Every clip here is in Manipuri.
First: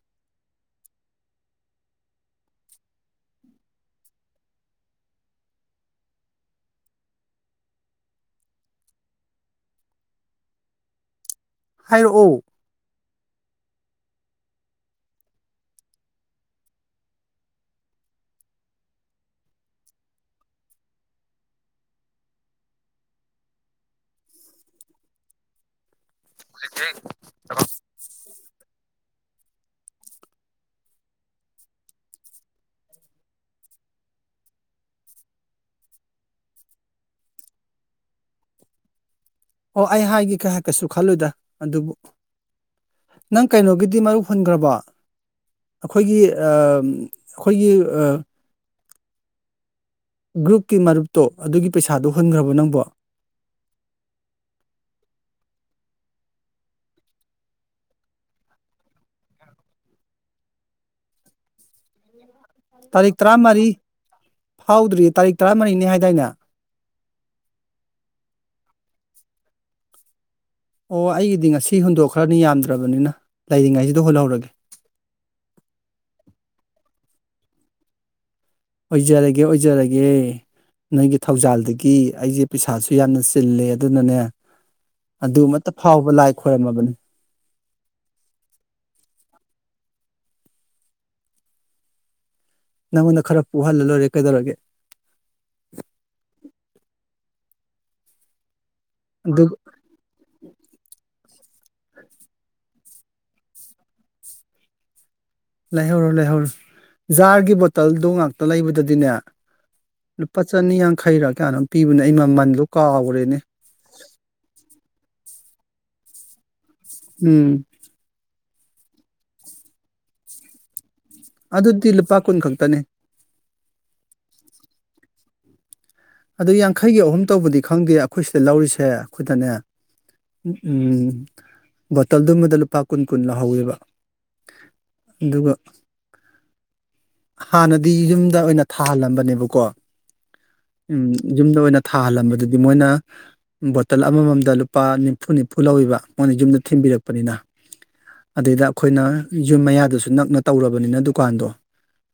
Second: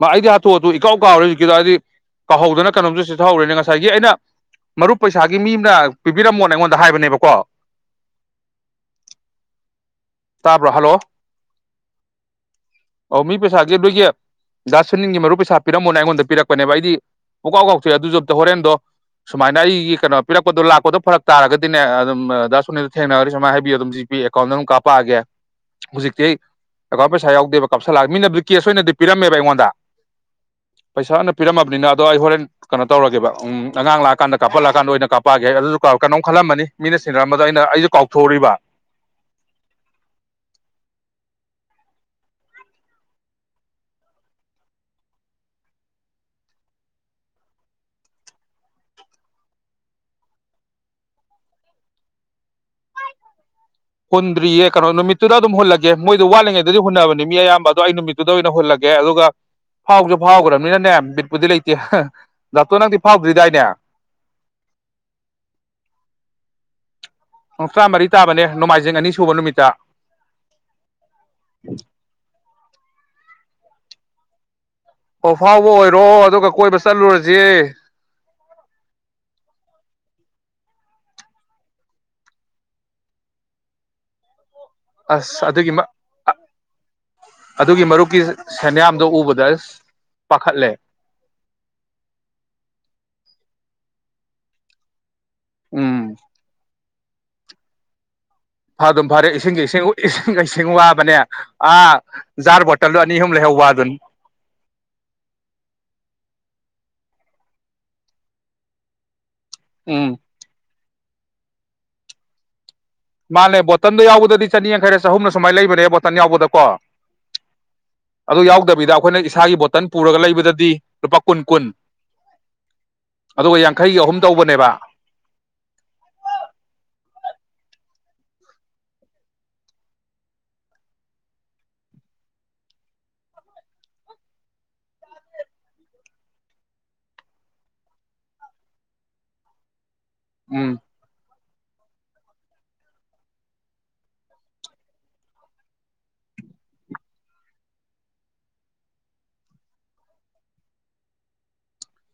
ꯃꯥ ꯑꯩꯗꯤ ꯍꯥꯊꯨ ꯍꯥꯇꯨ ꯏꯀꯥꯎ ꯀꯥꯎꯔꯦ ꯑꯖꯤꯀꯤꯗꯣ ꯍꯥꯏꯗꯤ ꯀꯥꯎꯍꯧꯗꯅ ꯀꯩꯅꯣꯝꯇ ꯆꯤꯊꯍꯧꯔꯦꯅꯦ ꯉꯁꯥꯏꯒꯤ ꯑꯩꯅ ꯃꯔꯨꯞ ꯄꯩꯁꯥꯒꯤ ꯃꯤ ꯑꯝꯅ ꯄꯤꯕꯤꯔꯝꯃꯣꯅ ꯑꯩꯉꯣꯟꯗ ꯍꯥꯏꯕꯅꯦꯕꯀꯣ ꯇꯥꯕ꯭ꯔꯣ ꯍꯜꯂꯣ ꯍꯥꯏꯔꯛꯑꯣ ꯂꯦ ꯂꯣꯏꯒꯤ ꯗꯥ ꯁꯨꯅꯤꯜꯒꯤ ꯃꯔꯨꯞ ꯄꯩꯁꯥ ꯄꯤꯔꯝꯃꯣꯅ ꯑꯩꯉꯣꯟꯗ ꯄꯤꯔꯛꯄꯅꯦꯕ ꯑꯩꯗꯤ ꯄꯨꯡꯀꯥꯎ ꯀꯥꯎꯊꯣꯛꯑꯦ ꯑꯗꯨꯖꯨ ꯑꯝꯇ ꯍꯣꯔꯦꯟꯗꯣ ꯁꯨꯃꯥꯏꯅ ꯑꯩꯒꯤ ꯀꯩꯅꯣ ꯄꯤꯔꯛꯄꯗꯣ ꯂꯥꯛꯄꯗꯣ ꯐꯔꯛ ꯇꯥꯔꯒꯗꯤꯅꯦ ꯑꯗꯨꯝ ꯗꯥ ꯁꯨꯅꯤꯜ ꯊꯦꯡꯅꯔꯗ ꯁꯨꯃꯥꯏ ꯍꯥꯏꯕꯤꯌꯨ ꯑꯗꯨꯝ ꯖꯤꯄꯦ ꯑꯦꯀꯥꯎꯟꯗ ꯑꯗꯨꯝ ꯀꯥꯞꯄꯛꯑꯒꯦ ꯍꯧꯖꯤꯛꯇꯤ ꯑꯩ ꯑꯦꯀꯥꯎꯟ ꯄꯩꯁꯥ ꯌꯥꯎꯗꯦꯕ ꯀꯥꯞꯁꯤꯜꯂꯛꯑꯒꯦ ꯃꯤꯅꯕꯨꯗꯤ ꯀꯦꯁ ꯑꯣꯏꯅꯗꯤ ꯄꯤꯔꯝꯃꯦꯕ ꯑꯩꯉꯣꯟꯗ ꯄꯩꯁꯥꯅ ꯄꯤꯔꯝꯃꯕꯅꯤꯅ ꯑꯗꯣ ꯑꯩ ꯍꯣꯔꯦꯟ ꯀꯩꯅꯣ ꯇꯧꯔꯒꯦꯕ ꯑꯉꯥꯡ ꯂꯥꯛꯑꯀꯥꯟꯗ ꯀꯥꯞꯄꯜꯂꯥꯛꯑꯀꯥꯟꯗ ꯑꯣꯏꯅ ꯀꯥꯞꯛꯑꯒꯦ ꯑꯗꯨꯁꯨ ꯀꯩꯅꯣꯝ ꯈꯜꯂꯝꯃꯅꯤ ꯃꯤꯅ ꯁꯤꯦꯟꯅꯔꯝꯕꯗ ꯑꯩꯅ ꯑꯩꯁꯨ ꯀꯥꯎꯊꯣꯛꯎꯔꯤꯕ ꯑꯣ ꯑꯩ ꯍꯥꯏꯒꯦ ꯀꯩ ꯍꯥꯏ ꯀꯩꯁꯨ ꯈꯜꯂꯨꯗ ꯑꯗꯨꯕꯨ ꯅꯪ ꯀꯩꯅꯣꯒꯤꯗꯤ ꯃꯔꯨ ꯍꯨꯟꯈ꯭ꯔꯕ ꯑꯩꯈꯣꯏꯒꯤ ꯑꯩꯈꯣꯏꯒꯤ ꯒ꯭ꯔꯨꯞꯀꯤ ꯃꯔꯨꯞꯇꯣ ꯑꯗꯨꯒꯤ ꯄꯩꯁꯥꯗꯨꯣ ꯍꯨꯟꯈ꯭ꯔꯕꯣ ꯅꯪꯕꯣ ꯍꯨꯟꯗ꯭ꯔꯤꯌꯦ ꯀꯩꯅꯣ ꯅꯨꯃꯤꯠꯇꯨꯗ ꯑꯗꯨꯝ ꯍꯨꯜꯂꯒꯦ ꯃꯣꯏꯗ ꯋꯥꯠꯂꯤꯉꯩꯗꯗꯤ ꯍꯨꯟꯅꯕꯅꯤ ꯃꯤ ꯑꯌꯥꯝꯕ ꯑꯗꯣ ꯑꯩ ꯅꯨꯃꯤꯠꯇꯨꯗ ꯑꯣꯏꯅ ꯍꯨꯜꯂꯒꯦ ꯑꯗꯨꯒ ꯐꯥꯎꯁꯨ ꯐꯥꯎꯈ꯭ꯔꯕꯅꯤꯅꯅꯦ ꯕꯤꯠꯄꯨꯗꯤ ꯂꯩꯇꯦ ꯗꯥꯇꯣ ꯅꯪꯗꯤ ꯇꯥꯔꯤꯛ ꯇꯔꯥꯃꯔꯤ ꯐꯥꯎꯗ꯭ꯔꯤꯗꯥꯏꯅꯦ ꯐꯥꯎꯗ꯭ꯔꯤꯌꯦ ꯇꯥꯔꯤꯛ ꯇꯔꯥꯃꯔꯤꯅꯤ ꯍꯥꯏꯗꯥꯏꯅ ꯇ꯭ꯔꯥ ꯃꯔꯤ ꯇꯥꯕꯅꯦ ꯅꯣꯡꯃꯥꯏꯖꯤꯡ ꯑꯅꯤ ꯁꯨꯕ ꯅꯨꯃꯤꯠꯇ ꯑꯣ ꯑꯩꯒꯤꯗꯤ ꯉꯁꯤ ꯍꯨꯟꯗꯣꯛꯈ꯭ꯔꯅꯤ ꯌꯥꯝꯗ꯭ꯔꯕꯅꯤꯅ ꯂꯩꯔꯤꯉꯩꯁꯤꯗ ꯍꯨꯟꯍꯧꯔꯒꯦ ꯑꯣ ꯐꯥꯎꯕ ꯑꯣꯏꯔꯣ ꯑꯗꯨꯒ ꯀꯣꯏꯕ ꯆꯠꯂꯨꯔꯁꯤ ꯑꯣꯏꯖꯔꯒꯦ ꯑꯣꯏꯖꯔꯒꯦ ꯅꯪꯒꯤ ꯊꯧꯖꯥꯜꯗꯒꯤ ꯑꯩꯁꯦ ꯄꯩꯁꯥꯁꯨ ꯌꯥꯝꯅ ꯆꯤꯜꯂꯦ ꯑꯗꯨꯅꯅꯦ ꯑꯁ ꯑꯗꯨꯃꯇ ꯑꯗꯨꯒꯤ ꯐꯥꯎꯕ ꯂꯥꯏ ꯈꯣꯏꯔꯝꯃꯕꯅꯤ ꯑꯗꯨꯒꯤ ꯃꯔꯨꯞꯀꯤ ꯁꯦꯟꯌꯥꯝꯗꯣ ꯎꯕꯗ ꯑꯁ ꯄꯥꯈꯠꯂꯦ ꯅꯪꯉꯣꯟꯗ ꯈꯔ ꯄꯨꯍꯜꯂ ꯂꯣꯏꯔꯦ ꯀꯩꯗꯧꯔꯒꯦ ꯎꯝ ꯐꯗꯨꯝ ꯐꯔꯦ ꯑꯗꯨ ꯏꯁꯤꯡꯁꯤ ꯏꯁꯤꯡꯖꯦ ꯏꯁꯤꯡꯋꯨꯠ ꯏꯁꯤꯡ ꯋꯥꯕꯅꯦ ꯑꯥ ꯖꯥꯔ ꯕꯣꯇꯜ ꯑꯅꯤꯍꯨꯝ ꯂꯩꯍꯧꯕ ꯑꯗꯨꯟ ꯂꯩꯍꯧꯔꯣ ꯂꯩꯍꯧꯔꯣ ꯖꯥꯔꯒꯤ ꯕꯣꯇꯜꯗꯩ ꯉꯥꯛꯇ ꯂꯩꯕꯗꯨꯗꯤꯅꯦ ꯎꯝ ꯂꯨꯄꯥ ꯆꯅꯤ ꯌꯥꯡ ꯈꯩꯔꯥ ꯀꯌꯥꯅꯣꯝ ꯄꯤꯕꯅ ꯑꯩ ꯃ ꯃꯟꯗꯨ ꯃꯥꯅꯦ ꯕꯣꯇꯟꯗꯣ ꯌꯥꯎꯗꯗꯤ ꯆꯅꯤ ꯌꯥꯡꯈꯩꯔ ꯆꯍꯨꯝꯅ ꯑꯧꯃꯥꯏꯅ ꯂꯩꯕꯅꯦ ꯕꯣꯇꯟ ꯌꯥꯎꯕꯗꯀꯣ ꯎꯝ ꯑꯗꯨ ꯌꯥꯎꯗꯕꯤꯗ ꯑꯩꯈꯣꯏꯅ ꯏꯁꯥꯒꯤ ꯕꯣꯇꯟ ꯄꯨꯔꯒ ꯂꯩꯕꯗꯗꯤ ꯂꯨꯄꯥ ꯀꯨꯟ ꯀꯨꯟ ꯑꯗꯨꯗꯤ ꯂꯨꯄꯥ ꯀꯨꯟ ꯈꯛꯇꯅꯦ ꯑꯗꯨꯒ ꯌꯥꯡꯈꯩꯒꯤ ꯑꯍꯨꯝ ꯇꯧꯕꯅꯦꯕ ꯑꯗꯨ ꯌꯥꯡꯈꯩꯒꯤ ꯑꯍꯨꯝ ꯇꯧꯕꯗꯤ ꯈꯪꯗꯦ ꯑꯩꯈꯣꯏ ꯁꯤꯗ ꯂꯧꯔꯤꯁꯦ ꯑꯈꯣꯏꯗꯅꯦ ꯎꯝ ꯕꯣꯇꯜꯗꯨꯃꯗ ꯂꯨꯄꯥ ꯀꯨꯟ ꯀꯨꯟ ꯂꯧꯍꯧꯋꯦꯕ ꯑꯗꯨꯒ ꯍꯥꯟꯅꯗꯤ ꯌꯨꯝꯗ ꯑꯣꯏꯅ ꯊꯥꯍꯜꯂꯝꯕꯅꯦꯕꯀꯣ ꯎꯝ ꯌꯨꯝꯗ ꯑꯣꯏꯅ ꯊꯥꯍꯜꯂꯝꯕꯗꯨꯗꯤ ꯃꯣꯏꯅ ꯕꯣꯇꯜ ꯑꯃꯃꯝꯗ ꯂꯨꯄꯥ ꯅꯤꯐꯨ ꯅꯤꯐꯨ ꯂꯧꯋꯕ ꯃꯣꯏꯅ ꯌꯨꯝꯗ ꯊꯤꯟꯕꯤꯔꯛꯄꯅꯤꯅ ꯑꯗꯨꯗꯩꯗ ꯑꯩꯈꯣꯏꯅ ꯌꯨꯝ ꯃꯌꯥꯗꯁꯨ ꯅꯛꯅ ꯇꯧꯔꯕꯅꯤꯅ ꯗꯨꯀꯥꯟꯗꯣ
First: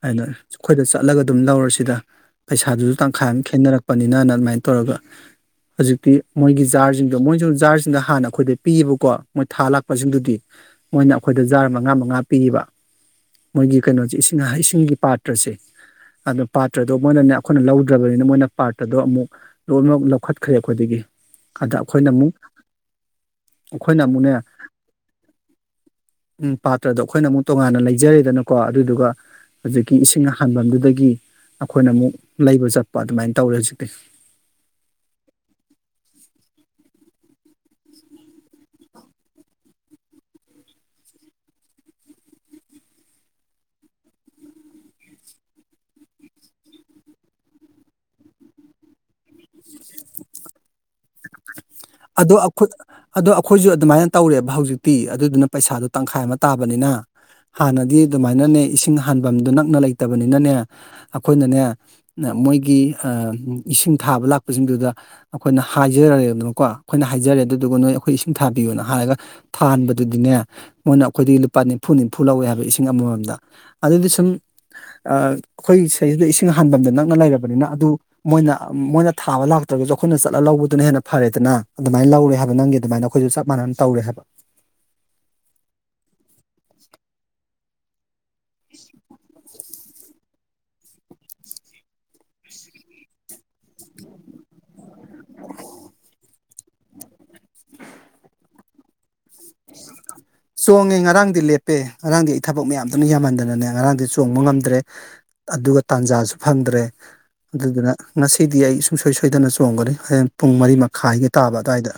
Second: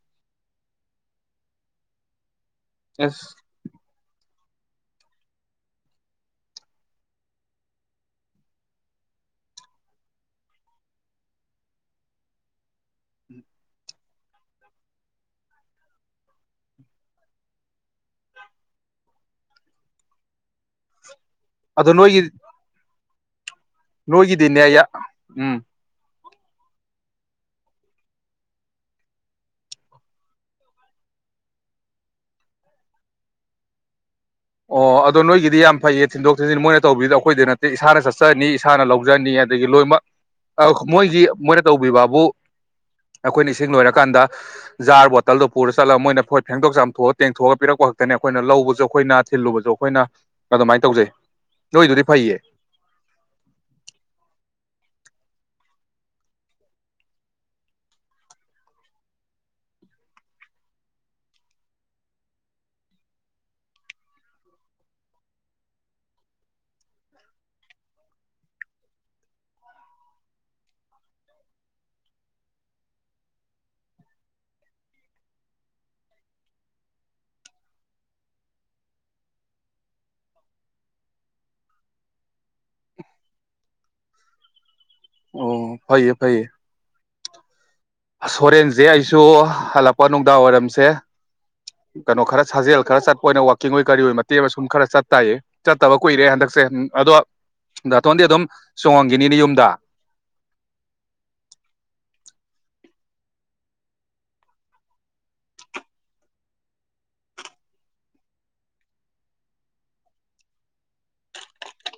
ꯍꯥꯏꯅ ꯑꯩꯈꯣꯏꯗ ꯆꯠꯂꯒ ꯑꯗꯨꯝ ꯂꯧꯔꯁꯤꯗ ꯄꯩꯁꯥꯗꯨꯁꯨ ꯇꯪꯈꯥꯏ ꯑꯦꯁ ꯑꯃ ꯈꯦꯠꯅꯔꯛꯄ ꯂꯄꯅꯤꯅꯅ ꯑꯗꯨꯃꯥꯏꯅ ꯇꯧꯔꯒ ꯍꯧꯖꯤꯛꯇꯤ ꯃꯣꯏꯒꯤ ꯖꯥꯔꯁꯤꯡꯗꯣ ꯃꯣꯏꯁꯨ ꯖꯥꯔꯁꯤꯡꯗ ꯍꯥꯟꯅ ꯑꯩꯈꯣꯏꯗ ꯄꯤꯌꯦꯕꯀꯣ ꯃꯣꯏ ꯊꯥ ꯂꯥꯛꯄꯁꯤꯡꯗꯨꯗꯤ ꯃꯣꯏꯅ ꯑꯩꯈꯣꯏꯗ ꯖꯥꯔ ꯃꯉꯥ ꯃꯉꯥ ꯄꯤꯕ ꯃꯣꯏꯒꯤ ꯀꯩꯅꯣꯁꯦ ꯏꯁꯤꯡ ꯏꯁꯤꯡꯒꯤ ꯄꯥꯇ꯭ꯔꯁꯦ ꯑꯗꯨ ꯄꯥꯇ꯭ꯔꯗꯣ ꯃꯣꯏꯅꯅꯦ ꯑꯩꯈꯣꯏꯅ ꯂꯧꯗ꯭ꯔꯕꯅꯤꯅ ꯃꯣꯏꯅ ꯄꯥꯇ꯭ꯔꯗꯣ ꯑꯃꯨꯛ ꯂꯣꯏꯅꯃꯛ ꯂꯧꯈꯠꯈ꯭ꯔꯦ ꯑꯩꯈꯣꯏꯗꯒꯤ ꯑꯗ ꯑꯗꯣ ꯑꯩꯈꯣꯏꯅ ꯅꯣꯏꯒꯤ ꯑꯃꯨꯛ ꯑꯩꯈꯣꯏꯅ ꯅꯣꯏꯒꯤꯗꯤꯅꯦ ꯌꯥ ꯎꯝ ꯎꯝ ꯄꯥꯇ꯭ꯔꯗꯣ ꯑꯩꯈꯣꯏꯅ ꯑꯃꯨꯛ ꯇꯣꯉꯥꯟꯅ ꯂꯩꯖꯔꯦꯗꯅꯀꯣ ꯑꯗꯨꯗꯨꯒ ꯍꯨꯖꯤꯛꯀꯤ ꯏꯁꯤꯡ ꯍꯟꯕꯝꯗꯨꯗꯒꯤ ꯑꯩꯈꯣꯏꯅ ꯑꯃꯨꯛ ꯂꯩꯕ ꯆꯠꯄ ꯑꯗꯨꯃꯥꯏꯅ ꯇꯧꯔꯦ ꯍꯨꯖꯤꯛꯇꯤ ꯑꯣ ꯑꯗꯣ ꯅꯣꯏꯒꯤꯗꯤ ꯌꯥꯝ ꯐꯩꯌꯦ ꯊꯤꯟꯗꯣꯛ ꯊꯤꯟꯖꯤꯟ ꯃꯣꯏꯅ ꯇꯧꯕꯤꯗꯣ ꯑꯩꯈꯣꯏꯗꯤ ꯅꯠꯇꯦ ꯏꯁꯥꯅ ꯆꯠꯆꯔꯅꯤ ꯏꯁꯥꯅ ꯂꯧꯖꯅꯤꯌꯦ ꯊꯤꯜꯂꯨꯕꯁꯨ ꯑꯩꯈꯣꯏꯅ ꯑꯗꯨꯃꯥꯏ ꯇꯧꯖꯩ ꯅꯣꯏꯗꯨꯗꯤ ꯑꯗꯣ ꯐꯩꯌꯦ ꯑꯩꯈꯣꯏ ꯑꯗꯣ ꯑꯩꯈꯣꯏꯁꯨ ꯑꯗꯨꯃꯥꯏꯅ ꯇꯧꯔꯦꯕ ꯍꯧꯖꯤꯛ ꯇꯤ ꯑꯗꯨꯗꯨꯅ ꯄꯩꯁꯥꯗꯣ ꯇꯪꯈꯥꯏ ꯑꯃ ꯇꯥꯕꯅꯤꯅ ꯍꯥꯟꯅꯗꯤ ꯑꯗꯨꯃꯥꯏꯅꯅꯦ ꯏꯁꯤꯡ ꯍꯟꯕꯝꯗꯣ ꯅꯛꯅ ꯂꯩꯇꯕꯅꯤꯅꯅꯦ ꯑꯩꯈꯣꯏꯅꯅꯦ ꯑꯥ ꯃꯣꯏꯒꯤ ꯑꯥ ꯏꯁꯤꯡ ꯊꯥꯕ ꯂꯥꯛꯄꯖꯤꯡꯗꯨꯗ ꯑꯩꯈꯣꯏꯅ ꯍꯥꯏ ꯖꯔꯦꯗꯅꯀꯣ ꯑꯩꯈꯣꯏꯅ ꯍꯥꯏꯖꯔꯦ ꯑꯗꯨꯗꯨꯒ ꯅꯣꯏ ꯑꯩꯈꯣꯏ ꯏꯁꯤꯡ ꯊꯥꯕꯤꯌꯣꯅ ꯍꯥꯏꯔ ꯊꯥꯍꯟꯕꯗꯨꯗꯤꯅꯦ ꯃꯣꯏꯅ ꯑꯩꯈꯣꯏꯗꯒꯤ ꯂꯨꯄꯥ ꯅꯤꯝꯐꯨ ꯅꯤꯝꯐꯨ ꯂꯧꯋꯦ ꯍꯥꯏꯕ ꯏꯁꯤꯡ ꯑꯃꯃꯝꯗ ꯑꯗꯨꯗꯤ ꯁꯨꯝ ꯑꯥ ꯑꯩꯈꯣꯏꯒꯤ ꯁꯤꯗꯩꯗ ꯏꯁꯤꯡ ꯍꯥꯟꯕꯝꯗꯣ ꯅꯛꯅ ꯂꯩꯔꯕꯅꯤꯅ ꯑꯗꯨ ꯃꯣꯏꯅ ꯑꯥ ꯃꯣꯏꯅ ꯊꯥꯕ ꯂꯥꯛꯇ꯭ꯔꯒꯁꯨ ꯑꯩꯈꯣꯏꯅ ꯆꯠꯂ ꯂꯧꯕ ꯑꯗꯨꯅ ꯍꯦꯟꯅ ꯐꯔꯦꯗꯅ ꯑꯗꯨꯃꯥꯏꯅ ꯂꯧꯔꯦ ꯍꯥꯏꯕ ꯅꯪꯒꯤ ꯑꯗꯨꯃꯥꯏꯅ ꯑꯩꯈꯣꯏꯁꯨ ꯆꯞ ꯃꯥꯟꯅꯅ ꯇꯧꯔꯦ ꯍꯥꯏꯕ ꯑꯣꯋꯣ ꯐꯩꯌꯦ ꯐꯩꯌꯦ ꯑꯁ ꯍꯣꯔꯦꯟꯖꯦ ꯑꯩꯁꯨ ꯍꯜꯂꯛꯄ ꯅꯨꯡꯗꯥꯡ ꯋꯥꯏꯔꯝꯁꯦ ꯀꯥꯅꯣ ꯈꯔ ꯁꯥꯖꯦꯜ ꯈꯔ ꯆꯠꯄ ꯑꯣꯏꯅ ꯋꯥꯛꯀꯤꯡ ꯑꯣꯏ ꯀꯔꯤ ꯑꯣꯏ ꯃꯇꯦꯛ ꯑꯃ ꯁꯨꯝ ꯈꯔ ꯆꯠ ꯇꯥꯏꯌꯦ ꯆꯠꯇꯕ ꯀꯨꯏꯔꯦ ꯍꯟꯗꯛꯁꯦ ꯎꯝ ꯑꯗꯣ ꯅꯠꯇꯣꯟꯗꯤ ꯑꯗꯨꯝ ꯁꯣꯑꯣꯟ ꯆꯣꯡꯉꯦ ꯉꯔꯥꯡꯗꯤ ꯂꯦꯞꯄꯦ ꯉꯔꯥꯡꯗꯤ ꯑꯩ ꯊꯕꯛ ꯃꯌꯥꯝ ꯑꯗꯨꯅ ꯌꯥꯝꯃꯟꯗꯅꯅꯦ ꯉꯔꯥꯡꯗꯤ ꯆꯣꯡꯕ ꯉꯝꯗ꯭ꯔꯦ ꯑꯗꯨꯒ ꯇꯥꯟꯖꯥꯁꯨ ꯐꯪꯗ꯭ꯔꯦ ꯑꯗꯨꯗꯨꯅ ꯉꯁꯤꯗꯤ ꯑꯩ ꯁꯨꯡꯁꯣꯏ ꯁꯣꯏꯗꯅ ꯆꯣꯡꯒꯅꯤ ꯍꯌꯦꯟ ꯄꯨꯡ ꯃꯔꯤ ꯃꯈꯥꯏꯒꯤ ꯇꯥꯕ ꯑꯗꯨꯋꯥꯏꯗ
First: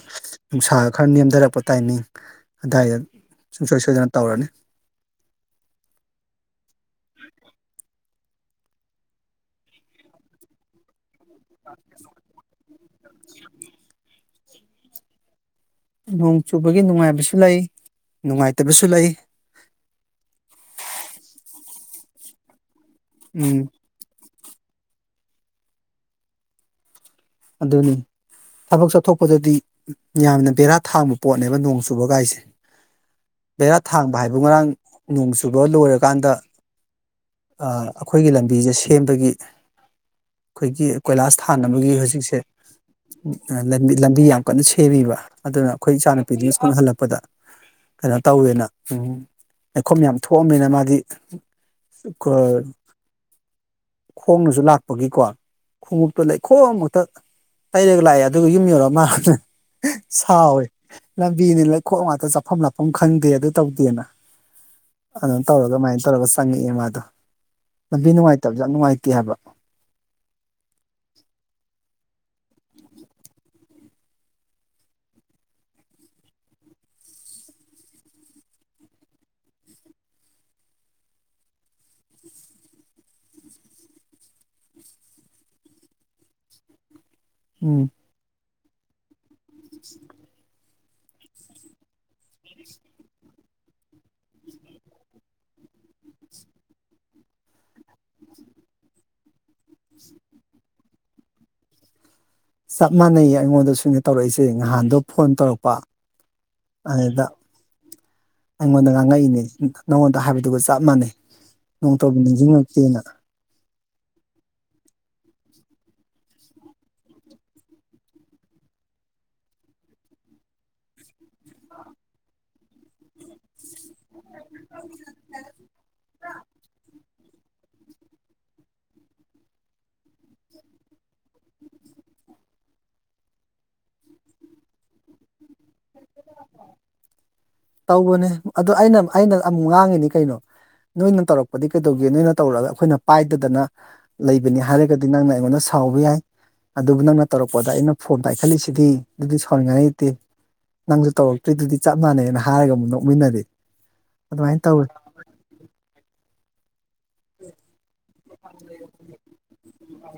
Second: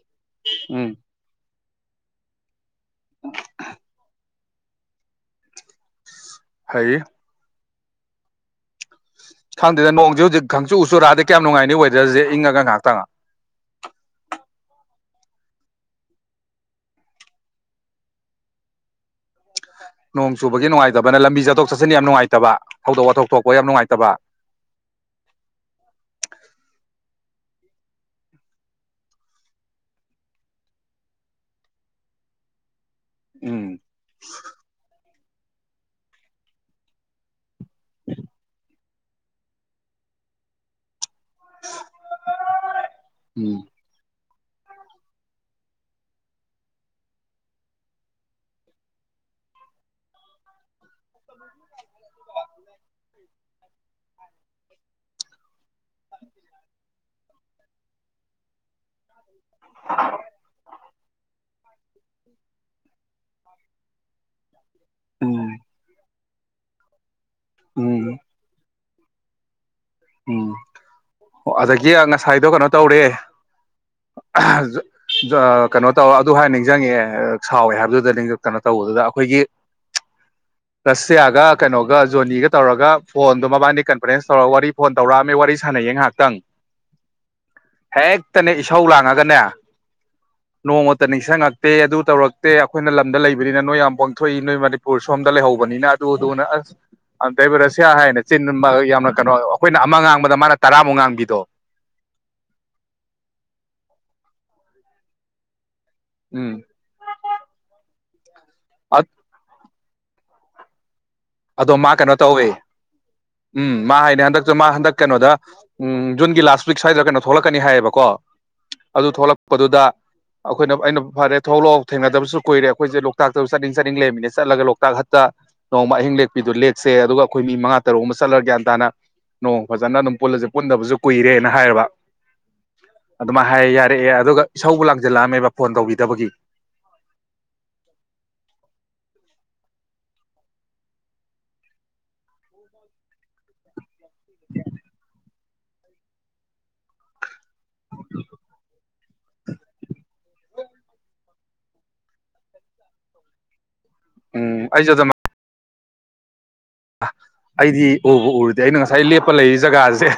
ꯅꯨꯡꯁꯥ ꯎꯝ ꯈꯔ ꯅꯦꯝꯗꯔꯛꯄ ꯇꯥꯏꯃꯤꯡ ꯑꯗꯥꯏꯗ ꯁꯨꯡꯁꯣꯏ ꯁꯣꯏꯗꯅ ꯇꯧꯔꯅꯤ ꯀꯔꯤ ꯈꯪꯗꯦꯗ ꯅꯣꯡꯁꯦ ꯍꯧꯖꯤꯛ ꯈꯪꯆꯨ ꯆꯨꯔꯛ ꯑꯗꯤ ꯀꯌꯥꯝ ꯅꯨꯡꯉꯥꯏꯅꯤ ꯋꯦꯗꯔꯁꯦ ꯏꯪꯉꯒ ꯉꯥꯏꯍꯥꯛꯇꯪ ꯅꯣꯡ ꯆꯨꯕꯒꯤ ꯅꯨꯡꯉꯥꯏꯕꯁꯨ ꯂꯩ ꯅꯨꯡꯉꯥꯏꯇꯕꯁꯨ ꯂꯩ ꯅꯣꯡ ꯆꯨꯕꯒꯤ ꯅꯨꯡꯉꯥꯏꯇꯕꯅ ꯂꯝꯕꯤ ꯆꯠꯊꯣꯛ ꯆꯠꯁꯤꯟ ꯌꯥꯝ ꯅꯨꯡꯉꯥꯏꯇꯕ ꯊꯧꯗꯣꯛ ꯋꯥꯊꯣꯛ ꯊꯣꯛꯄ ꯎꯝ ꯌꯥꯝ ꯅꯨꯡꯉꯥꯏꯇꯕ [inaudible] ꯑꯗꯨꯅꯤ ꯊꯕꯛ ꯆꯠꯊꯣꯛꯄꯗꯗꯤ ꯌꯥꯝꯅ ꯕꯦꯔꯥ ꯊꯥꯡꯕ ꯄꯣꯠꯅꯦꯕ ꯅꯣꯡ ꯆꯨꯕꯒꯥꯏꯁꯦ ꯕꯦꯔꯥ ꯎꯝ ꯊꯥꯡꯕ ꯍꯥꯏꯕꯨ ꯉꯔꯥꯡ ꯅꯣꯡ ꯆꯨꯕ ꯂꯣꯏꯔꯀꯥꯟꯗ ꯑꯥ ꯑꯩꯈꯣꯏꯒꯤ ꯂꯝꯕꯤꯁꯦ ꯁꯦꯝꯕꯒꯤ ꯑꯩꯈꯣꯏꯒꯤ ꯀꯣꯏꯂꯥꯁ ꯊꯥꯅꯕꯒꯤ ꯍꯧꯖꯤꯛꯁꯦ ꯎꯝ ꯂꯝꯕꯤ ꯂꯝꯕꯤ ꯌꯥꯝ ꯀꯟꯅ ꯁꯦꯝꯃꯤꯕ ꯑꯗꯨꯅ ꯑꯩꯈꯣꯏ ꯏꯆꯥꯅꯨꯄꯤꯗꯨ ꯁ꯭ꯀꯨꯜ ꯍꯜꯂꯛꯄꯗ ꯀꯩꯅꯣ ꯇꯧꯋꯦꯅ ꯎꯝ ꯂꯩꯈꯣꯝ ꯌꯥꯝ ꯊꯣꯛꯑꯝꯃꯦꯅ ꯃꯥꯗꯤ ꯑꯥ ꯈꯣꯡꯅꯁꯨ ꯂꯥꯛꯄꯒꯤꯀꯣ ꯈꯣꯡꯎꯞꯇꯨ ꯂꯩꯈꯣꯝ ꯉꯛꯇ ꯇꯩꯔꯒ ꯂꯥꯏꯑꯦ ꯑꯗꯨꯒ ꯌꯨꯝ ꯌꯧꯔ ꯃꯅꯦ ꯁꯥꯎꯋꯦ ꯂꯝꯕꯤꯅꯦ ꯂꯩꯈꯣꯝ ꯉꯥꯛꯇ ꯆꯠꯐꯝ ꯂꯥꯛꯐꯝ ꯈꯪꯗꯦ ꯑꯗꯨ ꯇꯧꯗꯦꯅ ꯑꯗꯨꯃꯥꯏ ꯎꯝ ꯇꯧꯔꯒ ꯑꯃꯥꯏꯅ ꯇꯧꯔꯒ ꯆꯪꯉꯛꯑꯦ ꯃꯥꯗꯣ ꯂꯝꯕꯤ ꯎꯝ ꯅꯨꯡꯉꯥꯏꯇꯕꯁꯨ ꯌꯥꯝ ꯅꯨꯡꯉꯥꯏꯇ ꯇꯦ ꯍꯥꯏꯕ ꯎꯝ ꯑꯣ ꯑꯗꯒꯤ ꯉꯁꯥꯏꯗꯣ ꯀꯩꯅꯣ ꯇꯧꯔꯦ ꯑꯥꯍꯥ [inaudible] ꯖꯣ ꯖꯣ ꯀꯩꯅꯣ ꯇꯧꯔꯥ ꯑꯗꯨ ꯍꯥꯏꯅ ꯅꯤꯖꯪꯉꯛꯑꯦ ꯑꯥ ꯁꯥꯎꯋꯦ ꯍꯥꯏꯕꯗꯨꯗ ꯅꯤꯡꯖꯡ ꯀꯩꯅꯣ ꯇꯧꯕꯗꯨꯗ ꯑꯩꯈꯣꯏꯒꯤ ꯔꯁꯤꯌꯥꯒ ꯀꯩꯅꯣꯒ ꯖꯣꯅꯤꯒ ꯇꯧꯔꯒ ꯐꯣꯟꯗꯣ ꯃꯕꯥꯏꯅꯤ ꯀꯟꯐ꯭ꯔꯦꯟꯁ ꯇꯧꯔꯒ ꯋꯥꯔꯤ ꯐꯣꯟ ꯇꯧꯔꯛꯑꯝꯃꯦ ꯋꯥꯔꯤ ꯁꯥꯟꯅꯩꯌꯦ ꯉꯥꯏꯍꯥꯛꯇꯪ ꯎꯝ ꯍꯦ ꯇꯅꯦ ꯏꯁꯥꯎ ꯂꯥꯡꯉꯒꯅꯦ ꯅꯣꯡꯃꯇ ꯅꯤꯡꯁꯤꯡꯉꯛꯇꯦ ꯑꯗꯨ ꯇꯧꯔꯛ ꯇꯦ ꯑꯩꯈꯣꯏꯅ ꯂꯝꯗ ꯂꯩꯕ ꯗꯦꯜꯍꯤꯗ ꯅꯣꯏ ꯌꯥꯝ ꯄꯣꯡꯊꯣꯛꯏ ꯅꯣꯏ ꯃꯅꯤꯄꯨꯔ ꯁꯣꯝꯗ ꯂꯩꯍꯧꯕꯅꯤꯅ ꯑꯗꯨ ꯑꯗꯨꯅ ꯑꯁ ꯑꯩ ꯔꯁꯤꯌꯥ ꯍꯥꯏꯅ ꯆꯤꯟ ꯌꯥꯝꯅ ꯀꯩꯅꯣ ꯑꯩꯈꯣꯏꯅ ꯑꯃ ꯉꯥꯡꯕꯗ ꯃꯥꯅ ꯇꯔꯥꯃꯨꯛ ꯉꯥꯡꯕꯤꯗꯣ ꯑ ꯉꯍꯥꯟꯗꯣ ꯐꯣꯟ ꯇꯧꯔꯛꯄ ꯎꯝ ꯑꯗꯗ ꯑꯩꯉꯣꯟꯗ ꯉꯥꯡꯉꯛꯏꯅꯦ ꯅꯉꯣꯟꯗ ꯍꯥꯏꯕꯗꯨꯒ ꯆꯞ ꯃꯥꯟꯅꯩ ꯑꯗꯣ ꯃꯥ ꯅꯣꯡꯇꯥꯕꯨ ꯀꯩꯅꯣ ꯇꯧꯋꯦ ꯅꯤꯡꯁꯤꯡꯉꯛꯇꯦꯅ ꯎꯝ ꯃꯥ ꯍꯥꯏꯅꯤ ꯍꯟꯗꯛꯇꯁꯨ ꯃꯥ ꯍꯟꯗꯛ ꯀꯩꯅꯣꯗ ꯎꯝ ꯖꯨꯟꯒꯤ ꯂꯥꯁ ꯋꯤꯛ ꯁ꯭ꯋꯥꯏꯗ꯭ꯔ ꯀꯩꯅꯣ ꯊꯣꯛꯂꯛꯀꯅꯤ ꯍꯥꯏꯌꯦꯕꯀꯣ ꯑꯗꯨ ꯊꯣꯛꯂꯛꯄꯗꯨꯗ ꯑꯩꯈꯣꯏꯅ ꯑꯩꯅ ꯐꯔꯦ ꯊꯣꯛꯂꯛꯑꯣ ꯊꯦꯡꯅꯗꯕꯁꯨ ꯀꯨꯏꯔꯦ ꯑꯩꯈꯣꯏꯁꯦ ꯂꯣꯛꯇꯥꯛꯇ ꯆꯠꯅꯤꯡ ꯆꯠꯅꯤꯡ ꯂꯩꯃꯤꯅ ꯆꯠꯂꯒ ꯂꯣꯛꯇꯥꯛ ꯍꯠꯇ ꯅꯣꯡꯃ ꯑꯍꯤꯡ ꯂꯩ ꯑꯗꯨ ꯂꯦꯛꯁꯦ ꯑꯗꯨꯒ ꯑꯩꯈꯣꯏ ꯃꯤ ꯃꯉꯥ ꯇꯔꯨꯛ ꯑꯃ ꯆꯠꯂ ꯒ꯭ꯌꯥꯟ ꯇꯥꯅ ꯅꯣꯡ ꯐꯖꯅ ꯑꯗꯨꯝ ꯄꯨꯜꯂꯁ ꯄꯨꯟꯗꯕꯁꯨ ꯀꯨꯏꯔꯦꯅ ꯍꯥꯏꯔꯕ ꯑꯗꯨꯃꯥꯏꯅ ꯍꯥꯏ ꯌꯥꯔꯛꯑꯦ ꯑꯗꯨꯒ ꯏꯁꯧꯕ ꯂꯥꯡꯁꯤꯜꯂꯛꯑꯝꯃꯦꯕ ꯇꯧꯕꯅꯦ ꯑꯗꯨ ꯑꯩꯅ ꯑꯩꯅ ꯑꯃꯨꯛ ꯉꯥꯡꯉꯤ ꯀꯩꯅꯣ ꯅꯣꯏꯅ ꯇꯧꯔꯛꯄꯗꯤ ꯀꯩꯗꯧꯒꯦ ꯅꯣꯏꯅ ꯇꯧꯔꯛꯑꯒ ꯑꯩꯈꯣꯏꯅ ꯄꯥꯏꯗꯗꯅ ꯂꯩꯕꯅꯤ ꯍꯥꯏꯔꯒꯗꯤ ꯅꯪꯅ ꯑꯩꯉꯣꯟꯗ ꯁꯥꯎꯕ ꯌꯥꯏ ꯑꯗꯨꯕꯨ ꯅꯪꯅ ꯇꯧꯔꯛꯄꯗ ꯑꯩꯅ ꯐꯣꯟꯝꯗ ꯄꯥꯏꯈꯠꯂꯤꯁꯤꯗꯤ ꯑꯗꯨꯗꯤ ꯁꯥꯎꯅꯤꯡꯉꯥꯏ ꯂꯩꯇꯦ ꯅꯪꯁꯨ ꯇꯧꯔꯛꯇ꯭ꯔꯤꯗꯨꯗꯤ ꯆꯞ ꯃꯥꯟꯅꯅ ꯍꯥꯏꯔꯒ ꯑꯃꯨꯛ ꯅꯣꯛꯃꯤꯟꯅꯔꯤ ꯑꯗꯨꯃꯥꯏꯅ ꯎꯝ ꯇꯧꯋꯤ ꯑꯩꯁꯨ ꯑꯗꯨꯝ ꯑꯩꯗꯤ ꯎ ꯎꯔꯗꯤ ꯑꯩꯅ ꯉꯁꯥꯏ ꯂꯦꯞꯄ ꯂꯩꯔꯤ ꯖꯒꯥ ꯥꯖꯁꯦ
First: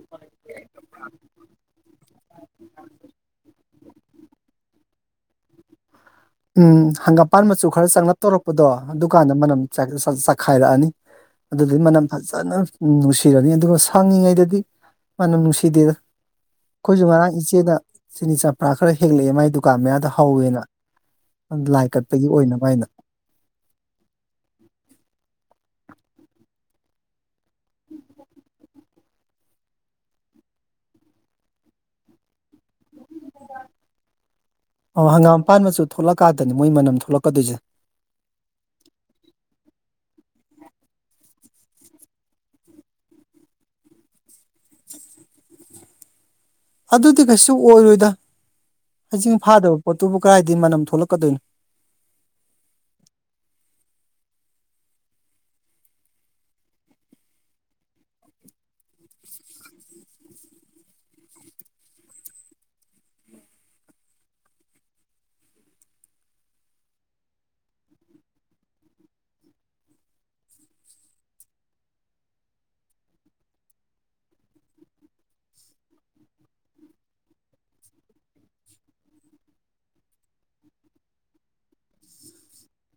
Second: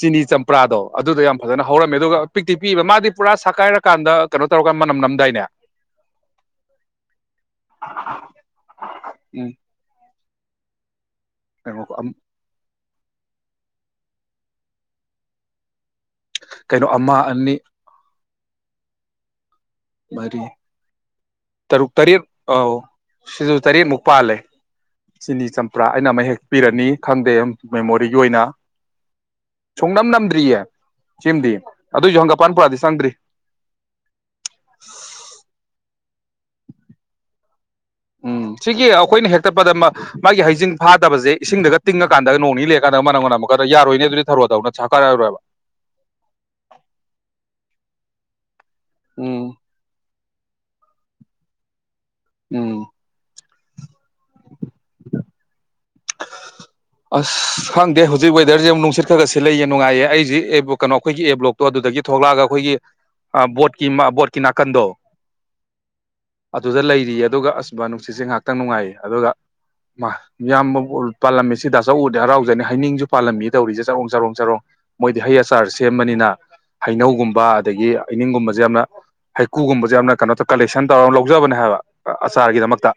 ꯆꯤꯅꯤ ꯆꯝꯄ꯭ꯔꯥꯗꯣ ꯑꯗꯨꯗꯣ ꯌꯥꯝ ꯐꯖꯅ ꯍꯧꯔꯝꯃꯦ ꯑꯗꯨꯒ ꯄꯤꯛꯇꯤ ꯄꯤꯕ ꯃꯥꯗꯤ ꯄꯨꯔꯥ ꯁꯛꯀꯥꯏꯔꯀꯥꯟꯗ ꯀꯩꯅꯣ ꯇꯧꯔꯒꯥꯟ ꯃꯅꯝ ꯅꯝꯗꯥꯏꯅꯦ ꯎꯝ ꯍꯪꯒꯥꯝꯄꯥꯟ ꯃꯆꯨ ꯈꯔ ꯆꯪꯂꯞ ꯇꯧꯔꯛꯄꯗꯣ ꯑꯗꯨꯀꯥꯟꯗ ꯎꯝ ꯃꯅꯝ ꯆꯥꯏ ꯈꯥꯏꯂꯛꯑꯅꯤ ꯑꯗꯨꯗꯤ ꯀꯩꯅꯣ ꯃꯅꯝ ꯐꯖꯅ ꯎꯝ ꯅꯨꯡꯁꯤꯔꯅꯤ ꯑꯗꯨꯒ ꯁꯥꯡꯉꯤꯉꯩꯗꯗꯤ ꯃꯥꯅ ꯅꯨꯡꯁꯤꯗꯦꯗ ꯀꯩꯅꯣ ꯑꯩꯈꯣꯏꯁꯨ ꯑꯃ ꯉꯔꯥꯡ ꯑꯅꯤ ꯏꯆꯦꯅ ꯆꯤꯅꯤ ꯆꯝ ꯑꯥ ꯈꯔ ꯍꯦꯜꯂꯛꯑꯦ ꯃꯗꯣ ꯗꯨꯀꯥꯟ ꯃꯌꯥꯗ ꯃꯔꯤ ꯍꯧꯋꯦꯅ ꯂꯥꯏ ꯇꯔꯨꯛ ꯇꯔꯦꯠ ꯀꯠꯄꯒꯤ ꯑꯣꯏꯅꯕ ꯑꯥꯎ ꯍꯥꯏꯅ ꯁꯤꯁꯨ ꯇꯔꯦꯠꯃꯨꯛ ꯄꯥꯜꯂꯦ ꯆꯤꯅꯤ ꯆꯝ ꯄꯔꯥ ꯑꯩꯅ ꯑꯃ ꯍꯦꯛ ꯄꯤꯔꯅꯤ ꯈꯪꯗꯦ ꯃꯦꯃꯣꯔꯤꯒꯤ ꯑꯣꯏꯅ ꯁꯨꯡꯅꯝ ꯅꯝꯗ꯭ꯔꯤꯌꯦ ꯁꯤꯃꯗꯤ ꯑꯗꯨꯏꯁꯨ ꯍꯪꯒꯥꯄꯥꯟ ꯄꯨꯔꯥꯗꯤ ꯆꯪꯗ꯭ꯔꯤ ꯑꯣ ꯍꯪꯒꯥꯝ ꯄꯥꯟ ꯃꯆꯨ ꯊꯣꯛꯂꯛꯀꯥꯟꯗꯅꯤ ꯃꯣꯏ ꯃꯅꯝ ꯊꯣꯛꯂꯛꯀꯗꯣꯏꯁꯦ ꯎꯝ ꯁꯤꯒꯤ ꯑꯩꯈꯣꯏꯅ ꯍꯦꯛꯇꯠꯄꯗ ꯃꯥꯒꯤ ꯍꯩꯖꯤꯡ ꯐꯥꯗꯕꯁꯦ ꯏꯁꯤꯡꯗꯒ ꯇꯤꯡꯉꯀꯥꯟꯗꯒ ꯅꯣꯡ ꯅꯤ ꯂꯩꯔꯀꯥꯟꯗ ꯃꯅꯝ ꯃ ꯅꯝ ꯑꯃꯨꯀꯛꯇꯗ ꯌꯥꯔꯣꯏꯅꯦ ꯑꯗꯨꯗꯤ ꯊꯧꯔꯣꯗꯧꯅ ꯁꯀꯥꯏꯔꯔꯣꯏꯕ ꯑꯗꯨꯗꯤ ꯀꯩꯁꯨ ꯑꯣꯏꯔꯣꯏꯗ ꯍꯩꯖꯤꯡ ꯎꯝ ꯐꯥꯗꯕ ꯄꯣꯠꯇꯨꯕꯨ ꯀꯗꯥꯏꯗꯒꯤ ꯃꯅꯝ ꯊꯣꯛꯂꯛꯀꯗꯣꯏꯅꯣ ꯎꯝ ꯑꯁ ꯈꯪꯗꯦ ꯍꯧꯖꯤꯛ ꯋꯦꯗꯔꯁꯦ ꯑꯃꯨꯛ ꯅꯨꯡꯁꯤꯠ ꯈꯔ ꯈꯔꯁꯦ ꯁꯤꯠꯂꯛꯏꯌꯦ ꯅꯨꯡꯉꯥꯏꯌꯦ ꯑꯩꯁꯤ ꯀꯩꯅꯣ ꯑꯩꯈꯣꯏꯒꯤ ꯑꯦꯕ꯭ꯂꯣꯛꯇꯣ ꯑꯗꯨꯗꯒꯤ ꯊꯣꯛꯂꯛꯑꯒ ꯑꯩꯈꯣꯏꯒꯤ ꯕꯣꯠꯀꯤ ꯕꯣꯠꯀꯤ ꯅꯥꯀꯟꯗꯣ ꯑꯗꯨꯗ ꯂꯩꯔꯤꯌꯦ ꯑꯗꯨꯒ ꯑꯁ ꯅꯨꯡꯁꯤꯠꯁꯦ ꯉꯥꯏꯍꯥꯛꯇꯪ ꯅꯨꯡꯉꯥꯏꯌꯦ ꯑꯗꯨꯒ ꯌꯥꯝ ꯄꯥꯜꯂꯝꯃꯤꯁꯤ ꯆꯧ ꯎꯗꯤ ꯍꯔꯥꯎꯖꯅꯤ ꯍꯩꯅꯤꯡꯁꯨ ꯄꯥꯜꯂꯝꯃꯤ ꯇꯧꯔꯤꯁꯦ ꯆꯔꯣꯡ ꯆꯔꯣꯡ ꯆꯔꯣꯡ ꯃꯣꯏꯗꯤ ꯍꯩ ꯑꯆꯥꯔ ꯁꯦꯝꯕꯅꯤꯅ ꯍꯩꯅꯧꯒꯨꯝꯕ ꯑꯗꯒꯤ ꯍꯩꯅꯤꯡꯒꯨꯝꯕꯁꯦ ꯌꯥꯝꯅ ꯍꯩꯀꯨꯒꯨꯝꯕꯁꯦ ꯌꯥꯝꯅ ꯀꯩꯅꯣ ꯇ ꯀꯂꯦꯛꯁꯟ ꯇꯧꯔꯒ ꯂꯧꯖꯕꯅꯦ ꯍꯥꯏꯕ ꯑꯆꯥꯔꯒꯤꯗꯃꯛꯇ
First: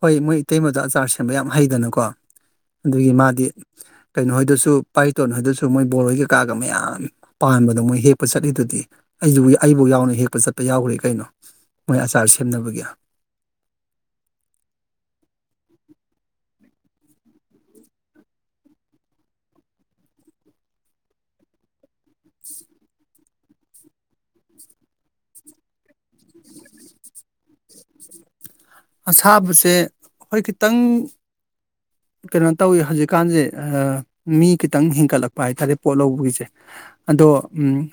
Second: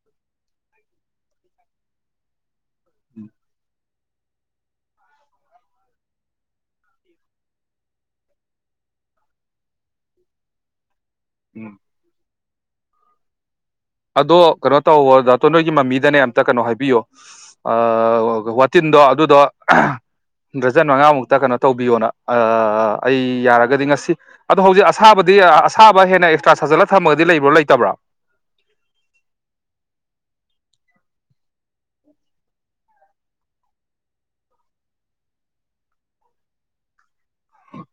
ꯍꯣꯏ ꯃꯣꯏ ꯏꯇꯩꯃꯗꯣ ꯑꯆꯥꯔ ꯁꯦꯝꯕ ꯌꯥꯝ ꯍꯩꯗꯅꯀꯣ ꯑꯗꯨꯒꯤ ꯃꯥꯗꯤ ꯀꯩꯅꯣ ꯍꯥꯏꯣꯏꯗꯁꯨ ꯄꯥꯏꯔꯤꯇꯣꯟ ꯍꯥꯏꯣꯏꯗꯁꯨ ꯃꯣꯏ ꯕꯣꯔꯣꯏ ꯀꯩꯀꯥꯒ ꯃꯌꯥꯝ ꯄꯥꯟꯕꯗꯣ ꯃꯣꯏ ꯍꯦꯛꯄ ꯆꯠꯂꯤꯗꯨꯗꯤ ꯑꯩꯕꯨ ꯑꯩꯕꯨ ꯌꯥꯎꯅ ꯍꯦꯛꯄ ꯆꯠꯄ ꯌꯥꯎꯈ꯭ꯔꯦ ꯀꯩꯅꯣ ꯎꯝ ꯃꯣꯏ ꯑꯆꯥꯔꯁꯦ ꯁꯦꯝꯅꯕꯒꯤ ꯑꯗꯣ ꯀꯩꯅꯣ ꯇꯧꯕ ꯗꯥꯇꯣꯟ ꯅꯣꯏꯒꯤ ꯃꯃꯤꯗꯅꯦ ꯑꯝꯇ ꯀꯩꯅꯣ ꯍꯥꯏꯕꯤꯌꯣ ꯋꯥꯇꯤꯟꯗꯣ ꯑꯗꯨꯗꯣ ꯗ꯭ꯔꯖꯟ ꯃꯉꯥꯃꯨꯛꯇ ꯀꯩꯅꯣ ꯇꯧꯕꯤꯌꯣꯅ ꯑ ꯑꯩ ꯌꯥꯔꯒꯗꯤ ꯉꯁꯤ ꯑꯗꯣ ꯍꯧꯖꯤꯛ ꯑꯁꯥꯕꯗꯤ ꯑꯁꯥꯕ ꯍꯦꯟꯅ ꯑꯦꯛꯁꯇ꯭ꯔꯥ ꯁꯥꯖꯜꯂ ꯊꯝꯃꯒꯗꯤ ꯂꯩꯕ꯭ꯔꯣ ꯂꯩꯇꯕ꯭ꯔꯥ ꯑꯁꯥꯕꯁꯦ ꯍꯣꯏ ꯈꯤꯇꯪ ꯀꯩꯅꯣ ꯇꯧꯋꯤ ꯍꯧꯖꯤꯛꯀꯥꯟꯁꯦ ꯃꯤ ꯈꯤꯇꯪ ꯍꯦꯟꯀꯠꯂꯛꯄ ꯍꯥꯏꯇꯥꯔꯦ ꯄꯣꯠ ꯂꯧꯕꯒꯤꯁꯦ ꯑꯗꯣ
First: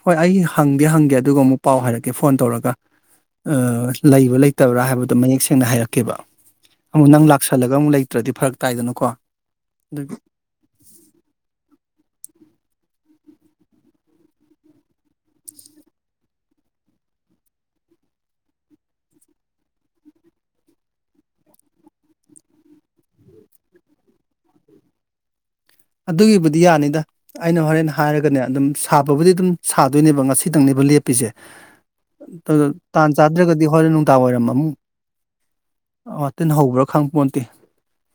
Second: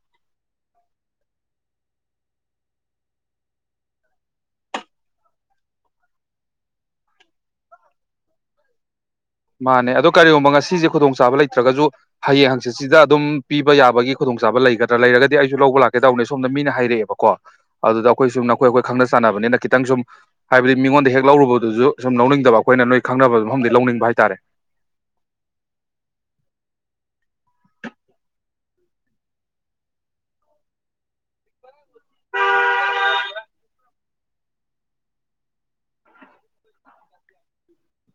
ꯍꯣꯏ ꯑꯩ ꯍꯪꯗꯤ ꯍꯪꯒꯦ ꯑꯗꯨꯒ ꯑꯃꯨꯛ ꯄꯥꯎ ꯍꯥꯏꯔꯛꯀꯦ ꯐꯣꯟ ꯇꯧꯔꯒ ꯂꯩꯕ꯭ꯔꯥ ꯂꯩꯇꯕ꯭ꯔꯥ ꯍꯥꯏꯕꯗꯣ ꯃꯌꯦꯛ ꯊꯦꯡꯅ ꯍꯥꯏꯔꯛꯀꯦꯕ ꯑꯃꯨꯛ ꯅꯪ ꯂꯥꯛꯁꯜꯂꯒ ꯑꯃꯨꯛ ꯂꯩꯇ꯭ꯔꯗꯤ ꯐꯔꯛ ꯇꯥꯏꯗꯅꯀꯣ ꯃꯥꯅꯦ ꯑꯗꯨꯒꯤ ꯑꯗꯣ ꯀꯔꯤꯒꯨꯝꯕ ꯉꯁꯤꯁꯦ ꯈꯨꯗꯣꯡꯆꯥꯕ ꯂꯩꯇ꯭ꯔꯒꯁꯨ ꯍꯌꯦꯡ ꯍꯪ ꯁꯤ ꯁꯤꯗ ꯑꯗꯨꯝ ꯄꯤꯕ ꯌꯥꯕꯒꯤ ꯈꯨꯗꯣꯡꯆꯥꯕ ꯂꯩꯒꯗ꯭ꯔꯥ ꯂꯩꯔꯒꯗꯤ ꯑꯩꯁꯨ ꯂꯧꯕ ꯂꯥꯛꯀꯦ ꯇꯧꯕꯅꯤ ꯁꯣꯝꯗ ꯃꯤꯅ ꯍꯩꯔꯛꯑꯦꯕꯀꯣ ꯑꯗꯨꯗ ꯑꯩꯈꯣꯏ ꯁꯨꯝ ꯅꯈꯣꯏ ꯑꯩꯈꯣꯏ ꯈꯪꯅ ꯆꯥꯟꯅꯕꯅꯤꯅ ꯈꯤꯇꯪ ꯁꯨꯝ ꯍꯥꯏꯕꯗꯤ ꯃꯤꯉꯣꯟꯗ ꯍꯦꯛ ꯂꯧꯔꯨꯕꯗꯨꯁꯨ ꯁꯨꯝ ꯂꯧꯅꯤꯡꯗꯕ ꯑꯩꯈꯣꯏꯅ ꯅꯣꯏ ꯈꯪꯅꯕ ꯃꯐꯝꯗꯤ ꯂꯧꯅꯤꯡꯕ ꯍꯥꯏ ꯇꯥꯔꯦ ꯑꯗꯨꯒꯤꯕꯨꯗꯤ ꯌꯥꯅꯤꯗ ꯑꯩꯅ ꯍꯣꯔꯦꯟ ꯍꯥꯏꯔꯒꯅꯦ ꯑꯗꯨꯝ ꯁꯥꯕꯕꯨꯗꯤ ꯑꯗꯨꯝ ꯁꯥꯗꯣꯏꯅꯦꯕ ꯉꯁꯤꯗꯪꯅꯦꯕ ꯂꯦꯞꯄꯤꯁꯦ ꯑꯗꯨ ꯇꯥꯟ ꯆꯥꯗ꯭ꯔꯒꯗꯤ ꯍꯣꯔꯦꯟ ꯅꯨꯡꯗꯥꯡ ꯋꯥꯏꯔꯝ ꯑꯃꯨꯛ ꯋꯇꯤꯟ ꯍꯧꯕ꯭ꯔꯥ ꯈꯪꯄꯣꯠꯇꯦ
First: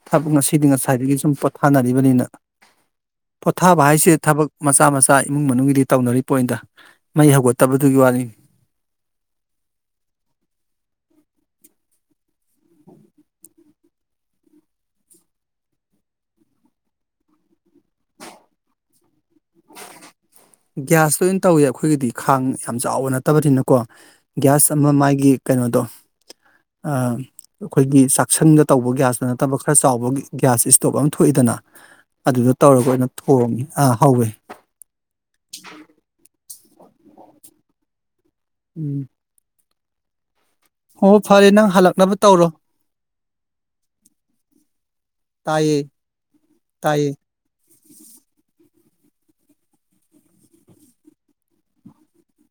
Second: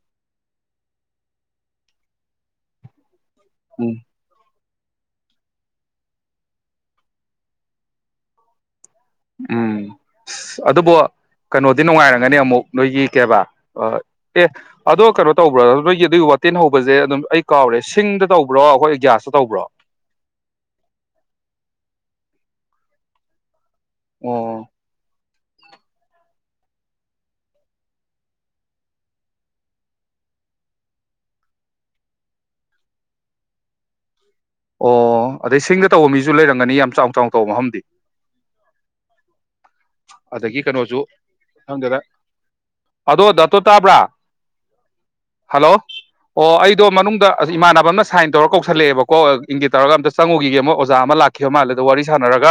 ꯊꯕꯛ ꯉꯁꯤꯗꯤ ꯉꯁꯥꯏꯗꯒꯤ ꯁꯨꯝ ꯄꯣꯊꯥꯅꯔꯤꯕꯅꯤꯅ ꯄꯣꯊꯥꯕ ꯎꯝ ꯍꯥꯏꯁꯤ ꯊꯕꯛ ꯃꯆꯥ ꯃꯆꯥ ꯏꯃꯨꯡ ꯃꯅꯨꯡꯒꯤꯗꯤ ꯇꯧꯅꯔꯤ ꯄꯣꯟꯗ ꯃꯩ ꯍꯧꯒꯠꯇꯕꯗꯨꯒꯤ ꯋꯥꯅꯤꯅꯤ ꯎꯝ ꯑꯁ ꯑꯗꯨꯕꯨ ꯀꯩꯅꯣꯗꯤ ꯅꯨꯡꯉꯥꯏꯔꯝꯒꯅꯤ ꯑꯃꯨꯛ ꯅꯣꯏꯒꯤ ꯀꯦꯕꯥ ꯑꯦ ꯑꯗꯣ ꯀꯩꯅꯣ ꯇꯧꯕ꯭ꯔꯣ ꯅꯣꯏꯒꯤ ꯑꯗꯨꯒꯤ ꯋꯥꯇꯤꯟ ꯍꯧꯕꯁꯦ ꯑꯗꯨꯝ ꯑꯩ ꯀꯥꯎꯔꯦ ꯁꯤꯡꯗ ꯇꯧꯕ ꯭ꯔꯣ ꯑꯩꯈꯣꯏ ꯒ꯭ꯌꯥꯁ ꯇꯧꯕ꯭ꯔꯣ ꯒ꯭ꯌꯥꯁꯇ ꯑꯣꯏꯅ ꯇꯧꯋꯦ ꯑꯩꯈꯣꯏꯒꯤꯗꯤ ꯈꯥꯡ ꯌꯥꯝ ꯆꯥꯎꯕ ꯅꯠꯇꯕꯅꯤꯅ ꯀꯣ ꯑꯣ ꯒ꯭ꯌꯥꯁ ꯑꯃ ꯃꯥꯒꯤ ꯀꯩꯅꯣꯗꯣ ꯑꯩꯈꯣꯏꯒꯤ ꯆꯥꯛꯁꯪꯗ ꯇꯧꯕ ꯒ꯭ꯌꯥꯁꯇ ꯅꯠꯇꯕ ꯈꯔ ꯆꯥꯎꯕ ꯒ꯭ꯌꯥꯁ ꯏꯁꯇꯣꯞ ꯑꯃ ꯊꯣꯛꯏꯗꯅ ꯑꯗꯨꯗꯣ ꯇꯧꯔꯒ ꯑꯣꯏꯅ ꯊꯣꯡꯉꯦ ꯑ ꯍꯧꯋꯦ ꯑꯣ ꯑꯗꯩ ꯁꯤꯡꯗ ꯇꯧꯕ ꯃꯤꯁ ꯖꯨ ꯂꯩꯔꯝꯒꯅꯤ ꯌꯥꯝ ꯆꯥꯎ ꯆꯥꯎꯅ ꯇꯧꯕ ꯃꯐꯝꯗꯤ ꯎꯝ ꯑꯗꯒꯤ ꯀꯅꯣꯁꯨ ꯑꯣ ꯐꯔꯦ ꯅꯪ ꯈꯪꯗꯦꯗ ꯍꯜꯂꯛꯅꯕ ꯇꯧꯔꯣ ꯑꯗꯣ ꯗꯥꯇꯣ ꯇꯥꯕ꯭ꯔꯥ ꯇꯥꯏꯌꯦ ꯍꯜꯂꯣ ꯑꯣ ꯑꯩꯗꯣ ꯇꯥꯏꯌꯦ ꯃꯅꯨꯡꯗ ꯏꯃꯥꯟꯅꯕ ꯑꯃꯅ ꯁꯥꯏꯟ ꯇꯧꯔ ꯀꯧꯁꯜꯂꯛꯑꯦꯕ ꯀꯣ ꯏꯪꯒꯤꯠ ꯇꯧꯔꯒ ꯑꯝꯇ ꯆꯪꯉꯨꯒꯤꯒꯦ ꯃꯣꯏ ꯑꯣꯖꯥ ꯑꯃ ꯂꯥꯛꯈꯤꯕ ꯃꯥꯜꯂꯦ ꯑꯗꯣ ꯋꯥꯔꯤ ꯁꯥꯟꯅꯔꯒ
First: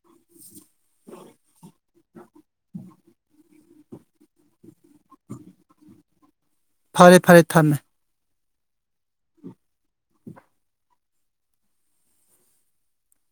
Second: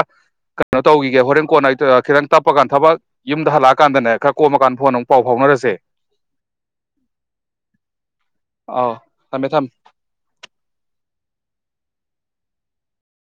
ꯀꯩꯅꯣ ꯇꯧꯒꯤꯒꯦ ꯍꯣꯔꯦꯟ ꯀꯣꯟꯅ [unintelligible] ꯈꯤꯇꯪ ꯇꯞꯄꯀꯥꯟ ꯊꯕꯛ ꯌꯨꯝꯗ ꯍꯜꯂꯛꯑꯀꯥꯟꯗꯅꯦ ꯈꯔ ꯀꯣꯝꯃꯀꯥꯟ ꯐꯣꯟ ꯑꯃꯨꯛ ꯄꯥꯎ ꯐꯥꯎꯅꯔꯁꯦ ꯐꯔꯦ ꯐꯔꯦ ꯊꯝꯃꯦ ꯑꯥꯎ ꯊꯝꯃꯦ ꯊꯝ